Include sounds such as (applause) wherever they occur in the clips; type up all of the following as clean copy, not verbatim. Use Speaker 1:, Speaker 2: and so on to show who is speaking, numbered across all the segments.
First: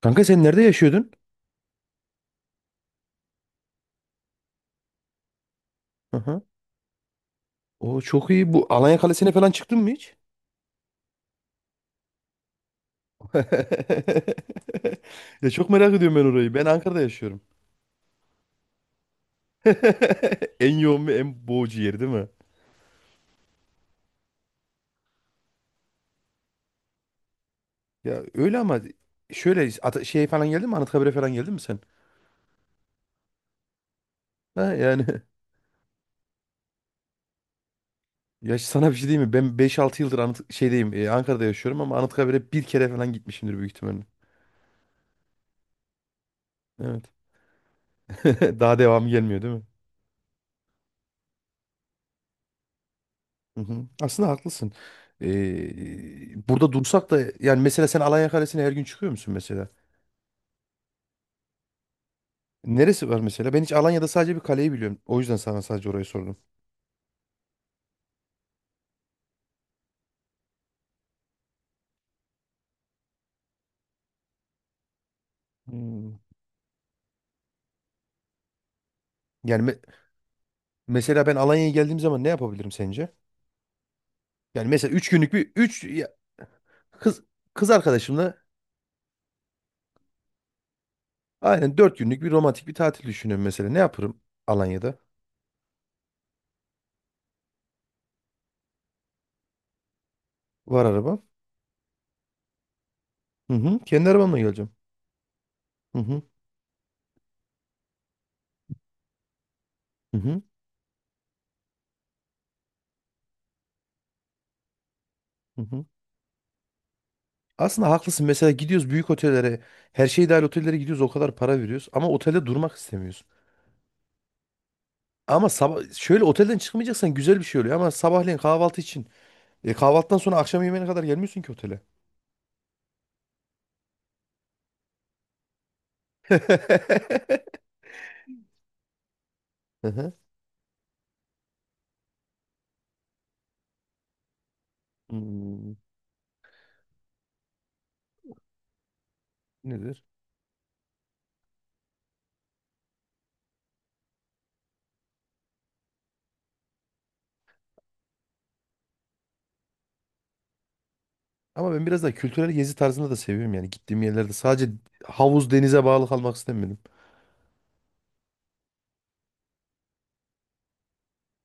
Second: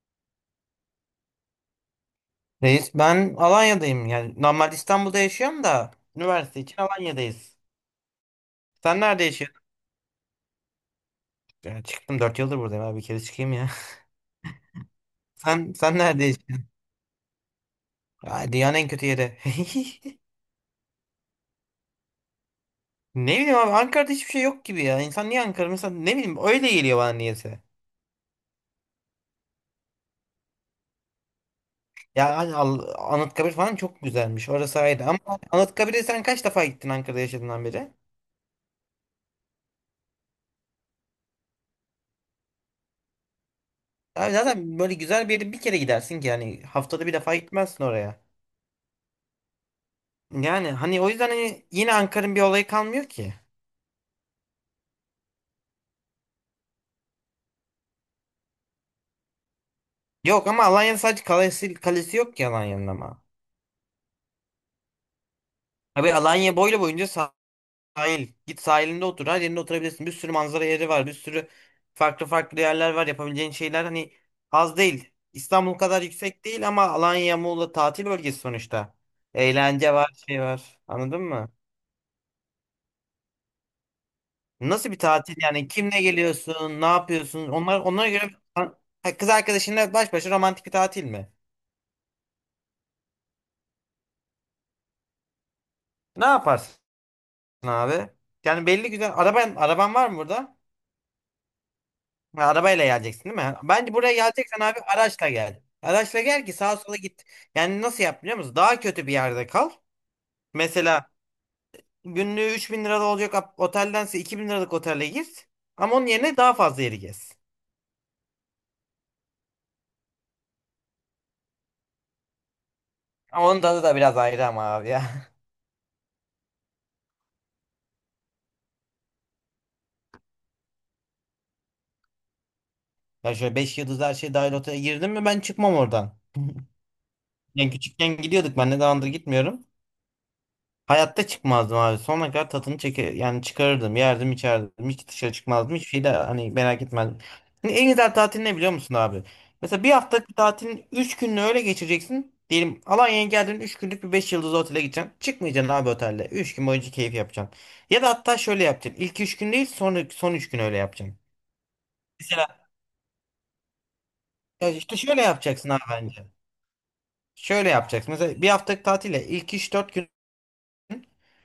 Speaker 1: Kanka sen nerede yaşıyordun?
Speaker 2: Reis ben Alanya'dayım. Yani normal İstanbul'da yaşıyorum da
Speaker 1: Aha.
Speaker 2: üniversite için Alanya'dayız.
Speaker 1: O çok iyi. Bu Alanya
Speaker 2: Sen nerede
Speaker 1: Kalesi'ne falan
Speaker 2: yaşıyorsun?
Speaker 1: çıktın mı hiç?
Speaker 2: Ya çıktım 4 yıldır buradayım abi bir kere çıkayım ya.
Speaker 1: (laughs)
Speaker 2: (laughs)
Speaker 1: Ya çok
Speaker 2: Sen
Speaker 1: merak
Speaker 2: sen
Speaker 1: ediyorum ben
Speaker 2: nerede
Speaker 1: orayı. Ben
Speaker 2: yaşıyorsun?
Speaker 1: Ankara'da yaşıyorum.
Speaker 2: Ay, dünyanın en kötü yeri. (laughs)
Speaker 1: (laughs) En yoğun ve en boğucu yeri değil mi?
Speaker 2: Ne bileyim abi Ankara'da hiçbir şey yok gibi ya. İnsan niye Ankara? Mesela ne bileyim öyle geliyor bana niyeyse.
Speaker 1: Ya öyle ama şöyle şey falan geldi mi? Anıtkabir'e falan geldin mi sen?
Speaker 2: Ya hani Anıtkabir falan çok güzelmiş.
Speaker 1: Ha
Speaker 2: Orası ayrı
Speaker 1: yani
Speaker 2: ama Anıtkabir'e sen kaç defa gittin Ankara'da yaşadığından beri?
Speaker 1: (laughs) ya sana bir şey diyeyim mi? Ben 5-6 yıldır Anıt şeydeyim. Ankara'da yaşıyorum ama Anıtkabir'e bir kere falan gitmişimdir büyük ihtimalle.
Speaker 2: Abi zaten böyle güzel bir yere bir kere gidersin ki yani haftada
Speaker 1: Evet.
Speaker 2: bir defa gitmezsin oraya.
Speaker 1: (laughs) Daha devamı gelmiyor değil mi?
Speaker 2: Yani hani o yüzden hani yine Ankara'nın bir olayı kalmıyor ki.
Speaker 1: Hı hı. Aslında haklısın. Burada dursak da yani mesela sen Alanya Kalesi'ne her gün çıkıyor musun mesela?
Speaker 2: Yok ama Alanya'nın sadece kalesi yok ki Alanya'nın
Speaker 1: Neresi var
Speaker 2: ama.
Speaker 1: mesela? Ben hiç Alanya'da sadece bir kaleyi biliyorum. O yüzden sana sadece orayı
Speaker 2: Abi
Speaker 1: sordum.
Speaker 2: Alanya boylu boyunca sahil. Git sahilinde otur. Her yerinde oturabilirsin. Bir sürü manzara yeri var. Bir sürü farklı farklı yerler var. Yapabileceğin şeyler hani az değil. İstanbul kadar
Speaker 1: Hmm.
Speaker 2: yüksek değil ama Alanya, Muğla tatil bölgesi sonuçta.
Speaker 1: Yani me-
Speaker 2: Eğlence var, şey var. Anladın
Speaker 1: Mesela ben
Speaker 2: mı?
Speaker 1: Alanya'ya geldiğim zaman ne yapabilirim sence? Yani
Speaker 2: Nasıl
Speaker 1: mesela
Speaker 2: bir
Speaker 1: 3 günlük
Speaker 2: tatil
Speaker 1: bir
Speaker 2: yani?
Speaker 1: 3
Speaker 2: Kimle geliyorsun? Ne
Speaker 1: kız
Speaker 2: yapıyorsun?
Speaker 1: kız
Speaker 2: Onlar onlara göre.
Speaker 1: arkadaşımla
Speaker 2: Ha, kız arkadaşınla baş başa romantik bir tatil mi?
Speaker 1: aynen 4 günlük bir romantik bir tatil düşünüyorum mesela. Ne yaparım Alanya'da?
Speaker 2: Ne yaparsın, abi? Yani belli güzel. Araban var mı burada?
Speaker 1: Var arabam.
Speaker 2: Ha, arabayla geleceksin değil
Speaker 1: Hı
Speaker 2: mi?
Speaker 1: hı.
Speaker 2: Bence
Speaker 1: Kendi
Speaker 2: buraya
Speaker 1: arabamla
Speaker 2: geleceksen
Speaker 1: geleceğim.
Speaker 2: abi araçla gel.
Speaker 1: Hı
Speaker 2: Araçla
Speaker 1: hı.
Speaker 2: gel ki sağa sola git. Yani nasıl yap biliyor musun? Daha kötü bir yerde kal.
Speaker 1: Hı hı.
Speaker 2: Mesela günlüğü 3.000 lirada olacak oteldense 2.000 liralık otele git.
Speaker 1: Hı hı.
Speaker 2: Ama onun yerine daha fazla yeri gez.
Speaker 1: Aslında haklısın. Mesela gidiyoruz büyük otellere, her şey dahil otellere gidiyoruz, o kadar para veriyoruz ama otelde durmak istemiyoruz.
Speaker 2: Ama onun tadı da biraz ayrı ama abi ya. (laughs)
Speaker 1: Ama sabah şöyle otelden çıkmayacaksan güzel bir şey oluyor ama sabahleyin kahvaltı için kahvaltıdan sonra akşam yemeğine kadar gelmiyorsun ki otele.
Speaker 2: Ya şöyle 5 yıldız her şey dahil otele girdim mi ben çıkmam oradan. (laughs)
Speaker 1: (laughs)
Speaker 2: Yani küçükken gidiyorduk ben ne zamandır gitmiyorum.
Speaker 1: Hı hı.
Speaker 2: Hayatta çıkmazdım abi. Sonuna kadar tadını çeker yani çıkarırdım, yerdim, içerdim. Hiç dışarı
Speaker 1: Hmm,
Speaker 2: çıkmazdım. Hiçbir şey de hani merak etmezdim. Hani en güzel tatil ne biliyor musun abi? Mesela bir
Speaker 1: nedir?
Speaker 2: haftalık tatilin 3 gününü öyle geçireceksin. Diyelim Alanya'ya geldin 3 günlük bir 5 yıldızlı otele gideceksin. Çıkmayacaksın abi otelde. 3 gün boyunca keyif yapacaksın. Ya da hatta şöyle yapacaksın. İlk 3 gün değil son 3 gün öyle yapacaksın.
Speaker 1: Ama ben biraz daha kültürel
Speaker 2: Mesela
Speaker 1: gezi tarzında da seviyorum yani gittiğim yerlerde
Speaker 2: ya
Speaker 1: sadece
Speaker 2: işte şöyle
Speaker 1: havuz
Speaker 2: yapacaksın abi
Speaker 1: denize bağlı
Speaker 2: bence.
Speaker 1: kalmak istemedim.
Speaker 2: Şöyle yapacaksın. Mesela bir haftalık tatile ilk 3-4 gün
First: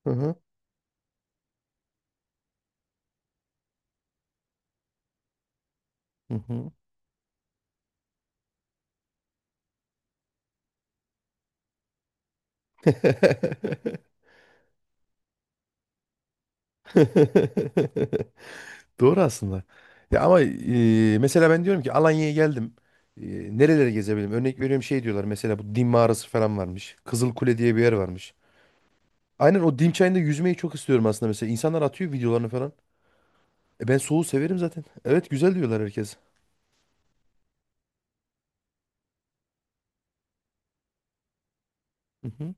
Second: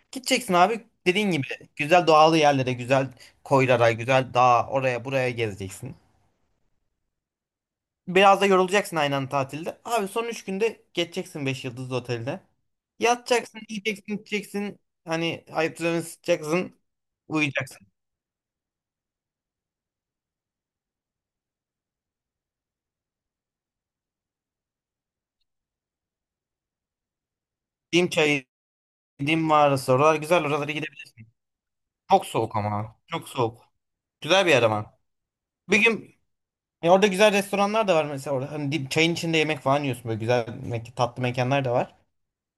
Speaker 1: Hı hı.
Speaker 2: gideceksin abi dediğin gibi güzel doğal yerlere, güzel koylara, güzel dağa, oraya buraya gezeceksin.
Speaker 1: Hı hı.
Speaker 2: Biraz da yorulacaksın aynı anda tatilde. Abi son 3 günde geçeceksin 5 yıldızlı otelde. Yatacaksın, yiyeceksin, içeceksin. Hani ayaklarını sıçacaksın, uyuyacaksın.
Speaker 1: (laughs) Doğru aslında. Ya ama mesela ben diyorum ki Alanya'ya geldim. E, Nereleri gezebilirim? Örnek veriyorum şey diyorlar mesela bu Dim mağarası falan varmış. Kızılkule diye bir yer
Speaker 2: Dim
Speaker 1: varmış.
Speaker 2: çayı, Dim
Speaker 1: Aynen o Dim
Speaker 2: mağarası oralar
Speaker 1: çayında
Speaker 2: güzel
Speaker 1: yüzmeyi
Speaker 2: oralara
Speaker 1: çok istiyorum aslında
Speaker 2: gidebilirsin.
Speaker 1: mesela. İnsanlar atıyor
Speaker 2: Çok
Speaker 1: videolarını
Speaker 2: soğuk
Speaker 1: falan.
Speaker 2: ama çok soğuk.
Speaker 1: Ben soğuğu
Speaker 2: Güzel bir
Speaker 1: severim
Speaker 2: yer
Speaker 1: zaten.
Speaker 2: ama.
Speaker 1: Evet güzel
Speaker 2: Bir
Speaker 1: diyorlar
Speaker 2: gün
Speaker 1: herkes.
Speaker 2: orada güzel restoranlar da var mesela orada. Hani çayın içinde yemek falan yiyorsun böyle güzel tatlı mekanlar da var.
Speaker 1: Hı hı.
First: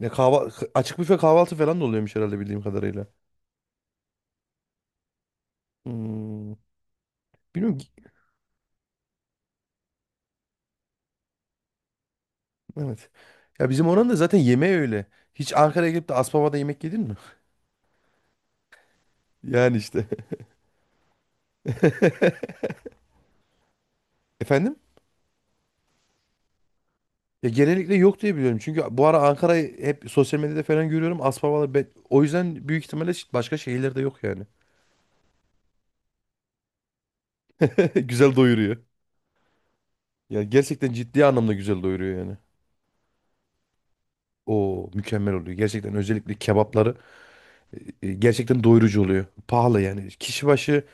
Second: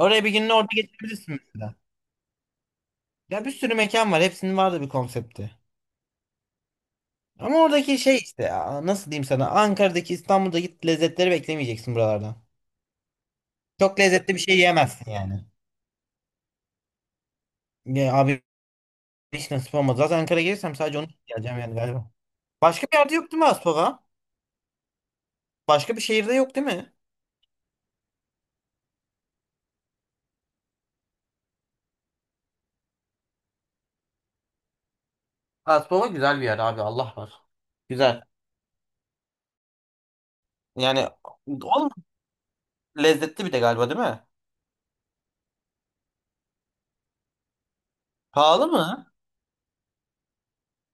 Speaker 1: Ya
Speaker 2: bir gününü orada
Speaker 1: açık büfe
Speaker 2: geçirebilirsin
Speaker 1: kahvaltı
Speaker 2: mesela.
Speaker 1: falan da oluyormuş herhalde bildiğim kadarıyla.
Speaker 2: Ya bir sürü mekan var. Hepsinin vardı bir konsepti.
Speaker 1: Hmm.
Speaker 2: Ama
Speaker 1: Bilmiyorum ki-
Speaker 2: oradaki şey işte ya, nasıl diyeyim sana Ankara'daki İstanbul'daki lezzetleri beklemeyeceksin buralardan.
Speaker 1: Evet. Ya bizim
Speaker 2: Çok
Speaker 1: oranın da
Speaker 2: lezzetli
Speaker 1: zaten
Speaker 2: bir şey
Speaker 1: yemeği öyle.
Speaker 2: yiyemezsin yani.
Speaker 1: Hiç Ankara'ya gelip de Aspava'da yemek yedin mi?
Speaker 2: Ya abi
Speaker 1: (laughs)
Speaker 2: hiç nasip
Speaker 1: Yani
Speaker 2: olmadı.
Speaker 1: işte.
Speaker 2: Zaten Ankara'ya gelirsem sadece onu yiyeceğim yani galiba. Başka bir yerde yok değil mi Aspava?
Speaker 1: (laughs) Efendim?
Speaker 2: Başka bir şehirde yok değil mi?
Speaker 1: Ya genellikle yok diye biliyorum. Çünkü bu ara Ankara'yı hep sosyal medyada falan görüyorum. Aspavalar o yüzden büyük ihtimalle başka şehirlerde yok yani.
Speaker 2: Aspava güzel bir yer abi Allah var.
Speaker 1: (laughs)
Speaker 2: Güzel.
Speaker 1: Güzel doyuruyor. Ya gerçekten
Speaker 2: Yani
Speaker 1: ciddi anlamda güzel
Speaker 2: oğlum
Speaker 1: doyuruyor yani.
Speaker 2: lezzetli bir de galiba değil mi?
Speaker 1: O mükemmel oluyor. Gerçekten özellikle kebapları gerçekten
Speaker 2: Pahalı
Speaker 1: doyurucu
Speaker 2: mı?
Speaker 1: oluyor. Pahalı yani. Kişi başı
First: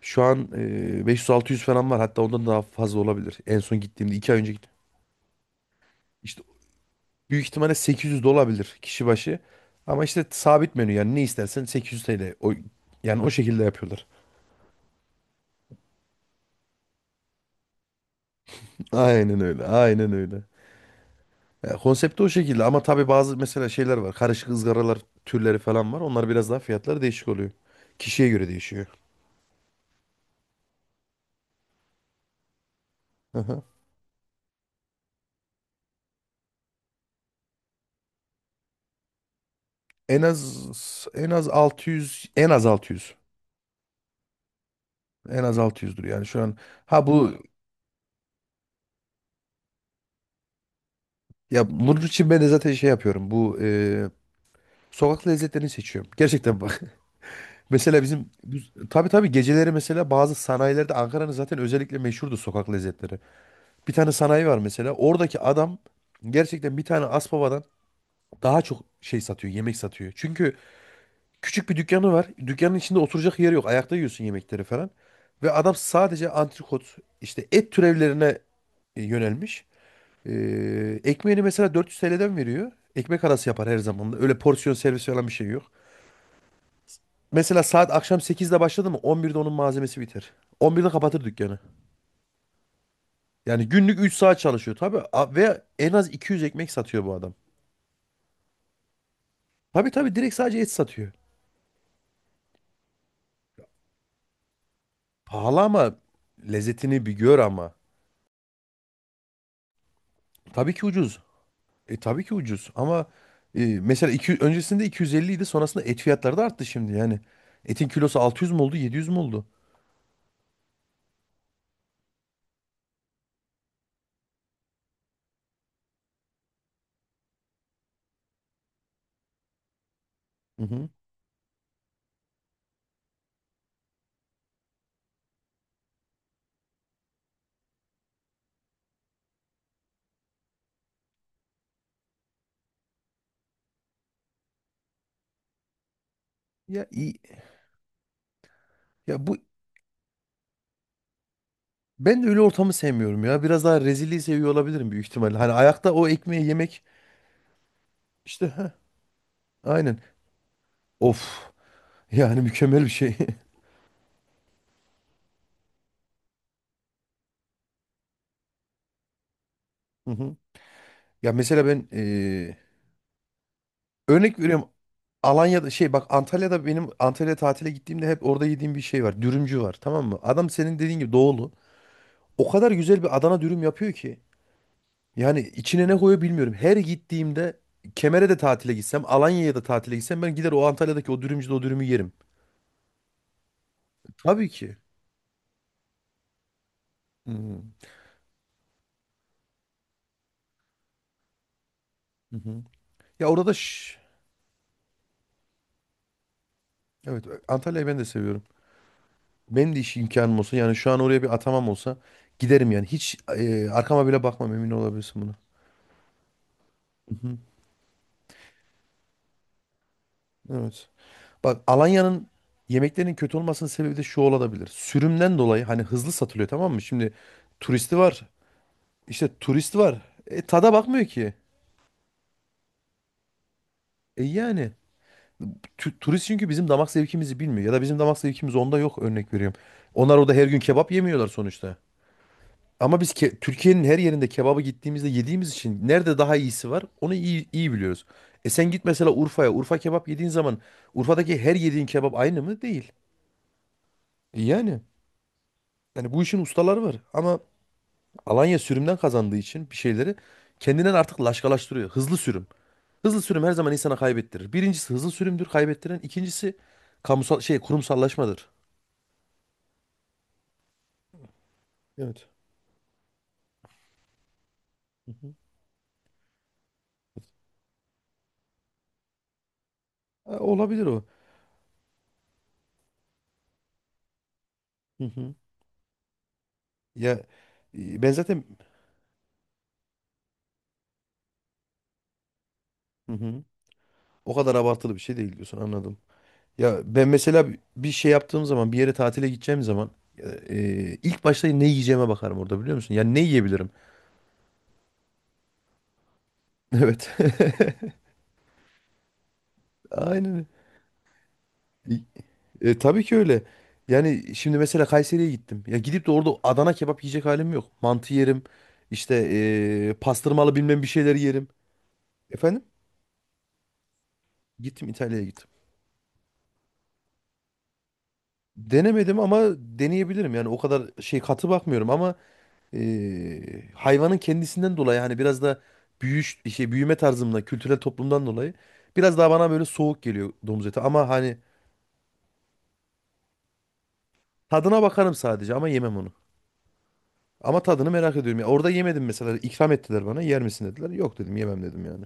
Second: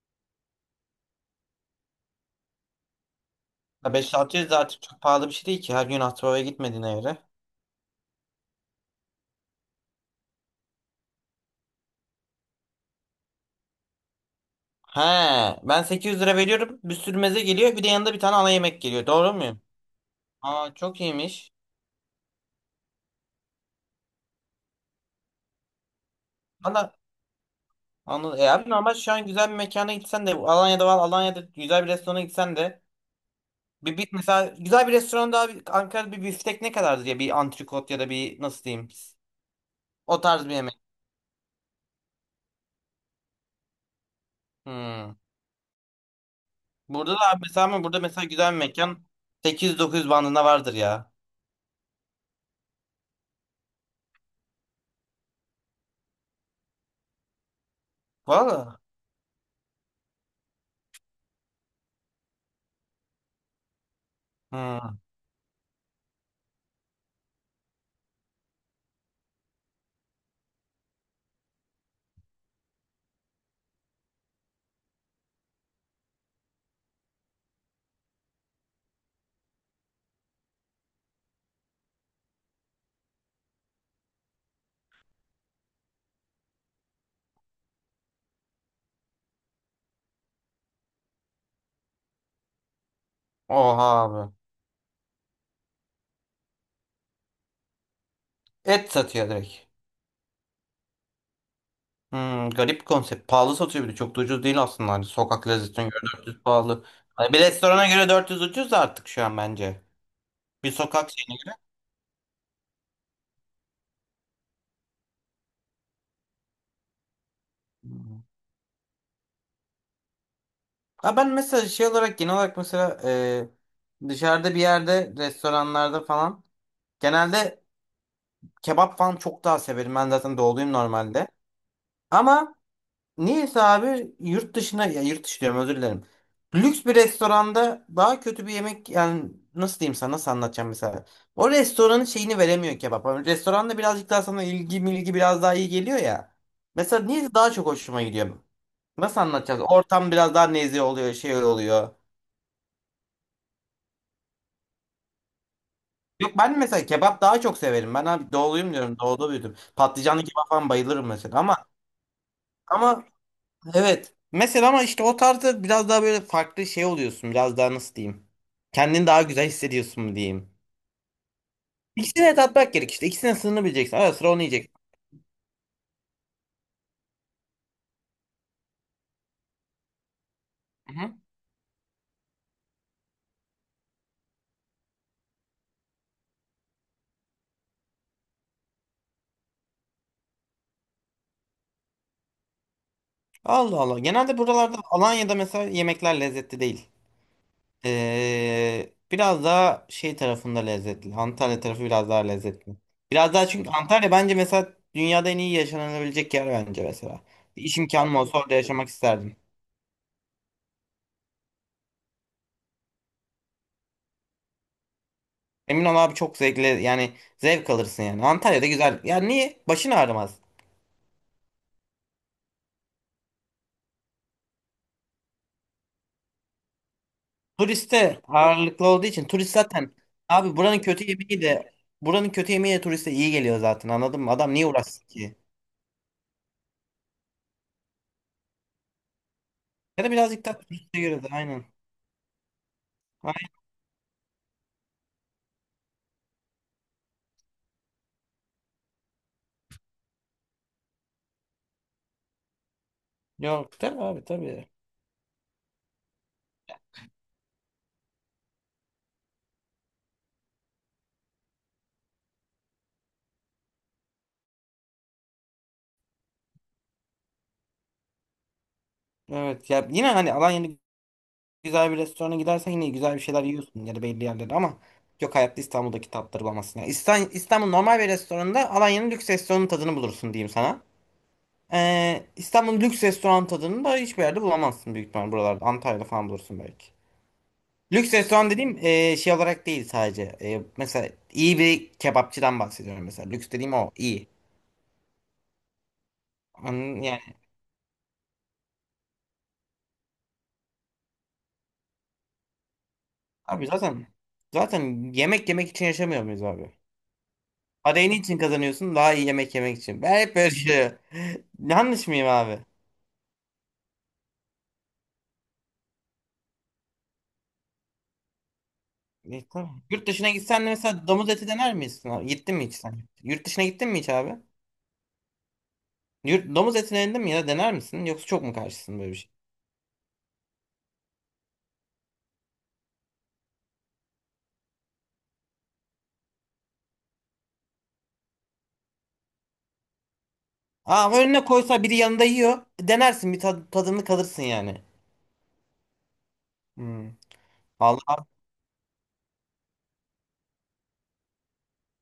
Speaker 1: şu an 500-600 falan var. Hatta ondan daha fazla olabilir. En son gittiğimde 2 ay önce
Speaker 2: 5-6
Speaker 1: gittim.
Speaker 2: artık çok pahalı bir şey değil ki. Her gün
Speaker 1: İşte
Speaker 2: Aspava'ya gitmediğine göre.
Speaker 1: büyük ihtimalle 800 de olabilir kişi başı. Ama işte sabit menü yani ne istersen 800 TL. O, yani o şekilde yapıyorlar.
Speaker 2: He, ben 800 lira veriyorum. Bir sürü meze geliyor. Bir de yanında bir tane ana yemek geliyor. Doğru
Speaker 1: Aynen
Speaker 2: muyum?
Speaker 1: öyle. Aynen öyle.
Speaker 2: Aa, çok iyiymiş.
Speaker 1: Ya, konsepti o şekilde ama tabii bazı mesela şeyler var. Karışık ızgaralar türleri falan var. Onlar biraz daha
Speaker 2: Valla,
Speaker 1: fiyatları değişik oluyor. Kişiye
Speaker 2: anladım.
Speaker 1: göre
Speaker 2: E abi
Speaker 1: değişiyor.
Speaker 2: normal şu an güzel bir mekana gitsen de Alanya'da var. Alanya'da güzel bir restorana gitsen de
Speaker 1: Aha.
Speaker 2: bir mesela güzel bir restoranda abi Ankara'da bir biftek ne kadardır ya bir antrikot ya da bir nasıl diyeyim o
Speaker 1: En
Speaker 2: tarz bir yemek.
Speaker 1: az en az 600, en az 600,
Speaker 2: Hmm.
Speaker 1: en az 600'dür yani şu an. Ha
Speaker 2: Burada da
Speaker 1: bu
Speaker 2: abi mesela ama burada mesela güzel bir mekan 800-900 bandında vardır ya.
Speaker 1: ya bunun için ben de zaten şey yapıyorum. Bu sokak lezzetlerini seçiyorum. Gerçekten bak. (laughs) Mesela bizim
Speaker 2: Valla.
Speaker 1: tabii tabii geceleri mesela bazı sanayilerde Ankara'nın zaten özellikle meşhurdu sokak lezzetleri. Bir tane sanayi var mesela.
Speaker 2: Hmm.
Speaker 1: Oradaki adam gerçekten bir tane Aspava'dan daha çok şey satıyor, yemek satıyor. Çünkü küçük bir dükkanı var. Dükkanın içinde oturacak yer yok. Ayakta yiyorsun yemekleri falan. Ve adam sadece antrikot, işte et türevlerine yönelmiş. Ekmeğini mesela 400 TL'den veriyor. Ekmek arası yapar her zaman. Öyle porsiyon servis falan bir şey yok. Mesela saat akşam 8'de başladı mı 11'de onun malzemesi biter. 11'de kapatır dükkanı. Yani
Speaker 2: Oha
Speaker 1: günlük 3
Speaker 2: abi.
Speaker 1: saat çalışıyor tabii. Ve en az 200 ekmek satıyor bu adam.
Speaker 2: Et satıyor direkt.
Speaker 1: Tabii tabii direkt sadece et satıyor.
Speaker 2: Hmm, garip bir konsept. Pahalı satıyor bir de. Çok da ucuz değil aslında. Hani sokak
Speaker 1: Pahalı
Speaker 2: lezzetine
Speaker 1: ama
Speaker 2: göre 400 pahalı.
Speaker 1: lezzetini bir
Speaker 2: Hani
Speaker 1: gör
Speaker 2: bir
Speaker 1: ama.
Speaker 2: restorana göre 400 ucuz da artık şu an bence.
Speaker 1: Tabii
Speaker 2: Bir
Speaker 1: ki
Speaker 2: sokak
Speaker 1: ucuz.
Speaker 2: şeyine
Speaker 1: Tabii ki ucuz ama mesela öncesinde 250 idi sonrasında et fiyatları da arttı şimdi yani. Etin
Speaker 2: göre.
Speaker 1: kilosu
Speaker 2: Hmm.
Speaker 1: 600 mü oldu 700 mü oldu?
Speaker 2: Ha ben mesela şey olarak genel olarak mesela dışarıda bir yerde restoranlarda falan genelde kebap falan çok daha severim. Ben zaten
Speaker 1: Hı
Speaker 2: doğuluyum
Speaker 1: hı.
Speaker 2: normalde. Ama niyeyse abi yurt dışına ya yurt dışı diyorum özür dilerim. Lüks bir restoranda daha kötü bir yemek yani nasıl diyeyim sana nasıl anlatacağım mesela. O restoranın şeyini veremiyor kebap. Hani restoranda birazcık daha sana ilgi milgi biraz daha iyi geliyor ya.
Speaker 1: Ya
Speaker 2: Mesela
Speaker 1: iyi.
Speaker 2: niyeyse daha çok hoşuma gidiyor.
Speaker 1: Ya
Speaker 2: Nasıl anlatacağız? Ortam biraz daha nezih oluyor şey oluyor.
Speaker 1: ben de öyle ortamı sevmiyorum ya. Biraz daha rezilliği seviyor olabilirim büyük ihtimalle. Hani ayakta o
Speaker 2: Yok
Speaker 1: ekmeği
Speaker 2: ben
Speaker 1: yemek
Speaker 2: mesela kebap daha çok severim. Ben abi
Speaker 1: işte
Speaker 2: doğuluyum diyorum doğuda büyüdüm.
Speaker 1: aynen.
Speaker 2: Patlıcanlı kebap falan bayılırım mesela
Speaker 1: Of
Speaker 2: ama
Speaker 1: yani mükemmel bir
Speaker 2: ama
Speaker 1: şey. (laughs)
Speaker 2: Evet. Mesela ama işte o tarzda biraz daha böyle farklı şey oluyorsun. Biraz daha nasıl diyeyim. Kendini daha güzel hissediyorsun
Speaker 1: Hı
Speaker 2: mu
Speaker 1: hı.
Speaker 2: diyeyim.
Speaker 1: Ya mesela ben
Speaker 2: İkisine de tatmak gerek işte. İkisine sınırını bileceksin. Ara sıra
Speaker 1: örnek
Speaker 2: onu
Speaker 1: veriyorum
Speaker 2: yiyeceksin.
Speaker 1: Alanya'da şey bak Antalya'da benim Antalya tatile gittiğimde hep orada yediğim bir şey var. Dürümcü var tamam mı? Adam senin dediğin gibi
Speaker 2: Hı-hı.
Speaker 1: doğulu. O kadar güzel bir Adana dürüm yapıyor ki. Yani içine ne koyuyor bilmiyorum. Her gittiğimde Kemer'e de tatile gitsem, Alanya'ya da tatile gitsem ben gider o Antalya'daki o dürümcüde o dürümü yerim.
Speaker 2: Allah Allah. Genelde
Speaker 1: Tabii ki.
Speaker 2: buralarda Alanya'da mesela yemekler lezzetli değil.
Speaker 1: Hı hı.
Speaker 2: Biraz daha şey tarafında lezzetli. Antalya tarafı biraz daha
Speaker 1: Hı hı.
Speaker 2: lezzetli.
Speaker 1: Ya
Speaker 2: Biraz
Speaker 1: orada da
Speaker 2: daha çünkü Antalya bence mesela dünyada en iyi yaşanabilecek yer bence
Speaker 1: evet
Speaker 2: mesela. Bir iş
Speaker 1: Antalya'yı ben de
Speaker 2: imkanım olsa
Speaker 1: seviyorum.
Speaker 2: orada yaşamak isterdim.
Speaker 1: Benim de iş imkanım olsa yani şu an oraya bir atamam olsa giderim yani. Hiç arkama bile bakmam emin olabilirsin buna.
Speaker 2: Emin ol abi çok zevkli yani
Speaker 1: Hı hı.
Speaker 2: zevk alırsın yani. Antalya'da güzel. Ya niye? Başın ağrımaz.
Speaker 1: Evet. Bak Alanya'nın yemeklerinin kötü olmasının sebebi de şu olabilir. Sürümden dolayı hani hızlı satılıyor tamam mı? Şimdi turisti var.
Speaker 2: Turiste ağırlıklı olduğu için
Speaker 1: İşte
Speaker 2: turist
Speaker 1: turist
Speaker 2: zaten
Speaker 1: var.
Speaker 2: abi
Speaker 1: Tada
Speaker 2: buranın
Speaker 1: bakmıyor
Speaker 2: kötü
Speaker 1: ki.
Speaker 2: yemeği de buranın kötü yemeği de turiste iyi geliyor zaten anladın mı? Adam niye
Speaker 1: Yani
Speaker 2: uğraşsın ki?
Speaker 1: turist çünkü bizim damak zevkimizi bilmiyor. Ya da bizim damak zevkimiz onda yok örnek veriyorum.
Speaker 2: Ya da
Speaker 1: Onlar orada her
Speaker 2: birazcık
Speaker 1: gün
Speaker 2: daha
Speaker 1: kebap
Speaker 2: turiste göre
Speaker 1: yemiyorlar
Speaker 2: de aynen.
Speaker 1: sonuçta. Ama biz
Speaker 2: Aynen.
Speaker 1: Türkiye'nin her yerinde kebabı gittiğimizde yediğimiz için nerede daha iyisi var onu iyi, iyi biliyoruz. Sen git mesela Urfa'ya. Urfa kebap yediğin zaman Urfa'daki her yediğin kebap aynı mı? Değil.
Speaker 2: Yok tabii abi tabii.
Speaker 1: Yani. Yani bu işin ustaları var. Ama Alanya sürümden kazandığı için bir şeyleri kendinden artık laşkalaştırıyor. Hızlı sürüm. Hızlı sürüm her zaman insana kaybettirir. Birincisi hızlı sürümdür kaybettiren. İkincisi kamusal şey kurumsallaşmadır.
Speaker 2: Evet ya yine hani Alanya'da güzel bir
Speaker 1: Evet.
Speaker 2: restorana gidersen yine güzel bir şeyler yiyorsun ya da belli yerlerde ama
Speaker 1: Hı hı.
Speaker 2: yok hayatta İstanbul'daki tatları bulamazsın. Yani İstanbul normal bir restoranda Alanya'nın lüks restoranın tadını
Speaker 1: Ha,
Speaker 2: bulursun diyeyim sana.
Speaker 1: olabilir o.
Speaker 2: İstanbul lüks restoran tadını da hiçbir yerde bulamazsın
Speaker 1: Hı
Speaker 2: büyük
Speaker 1: hı.
Speaker 2: ihtimal buralarda. Antalya'da falan bulursun belki.
Speaker 1: Ya ben
Speaker 2: Lüks
Speaker 1: zaten.
Speaker 2: restoran dediğim şey olarak değil sadece. Mesela iyi bir kebapçıdan bahsediyorum
Speaker 1: Hı
Speaker 2: mesela.
Speaker 1: hı.
Speaker 2: Lüks dediğim o iyi.
Speaker 1: O kadar abartılı bir şey değil diyorsun anladım. Ya
Speaker 2: Anladın?
Speaker 1: ben
Speaker 2: Yani
Speaker 1: mesela bir şey yaptığım zaman bir yere tatile gideceğim zaman ilk başta ne yiyeceğime bakarım orada biliyor musun? Yani ne yiyebilirim?
Speaker 2: abi zaten yemek yemek için yaşamıyor muyuz abi?
Speaker 1: (laughs) Evet.
Speaker 2: Parayı niçin kazanıyorsun? Daha iyi yemek yemek
Speaker 1: (laughs)
Speaker 2: için. Ben hep
Speaker 1: Aynen.
Speaker 2: böyle düşünüyorum. (laughs) Yanlış mıyım abi?
Speaker 1: Tabii ki öyle. Yani şimdi mesela Kayseri'ye gittim. Ya gidip de orada Adana kebap yiyecek halim yok. Mantı yerim. İşte
Speaker 2: E, tamam. Yurt dışına
Speaker 1: pastırmalı
Speaker 2: gitsen de
Speaker 1: bilmem bir
Speaker 2: mesela
Speaker 1: şeyler
Speaker 2: domuz
Speaker 1: yerim.
Speaker 2: eti dener misin, abi? Gittin
Speaker 1: Efendim?
Speaker 2: mi hiç sen? Yurt dışına gittin mi hiç abi?
Speaker 1: Gittim İtalya'ya gittim.
Speaker 2: Domuz etine indin mi ya dener misin? Yoksa çok mu karşısın böyle
Speaker 1: Denemedim
Speaker 2: bir şey?
Speaker 1: ama deneyebilirim. Yani o kadar şey katı bakmıyorum ama hayvanın kendisinden dolayı hani biraz da büyüş şey büyüme tarzımdan, kültürel toplumdan dolayı biraz daha bana böyle soğuk geliyor domuz eti ama
Speaker 2: Aa
Speaker 1: hani
Speaker 2: önüne koysa biri yanında yiyor. Denersin bir tadını kalırsın
Speaker 1: tadına
Speaker 2: yani.
Speaker 1: bakarım sadece ama yemem onu.
Speaker 2: Hmm.
Speaker 1: Ama tadını merak
Speaker 2: Vallahi,
Speaker 1: ediyorum. Ya orada yemedim mesela. İkram ettiler bana. Yer misin dediler. Yok dedim yemem dedim yani.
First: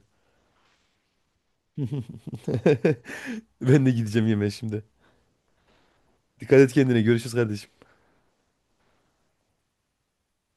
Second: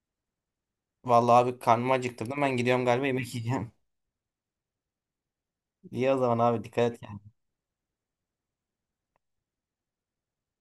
Speaker 2: vallahi, abi karnımı acıktırdım. Ben gidiyorum galiba yemek
Speaker 1: (laughs)
Speaker 2: yiyeceğim.
Speaker 1: Ben de gideceğim yemeğe şimdi.
Speaker 2: (laughs) İyi o zaman
Speaker 1: Dikkat
Speaker 2: abi
Speaker 1: et
Speaker 2: dikkat
Speaker 1: kendine.
Speaker 2: et.
Speaker 1: Görüşürüz kardeşim.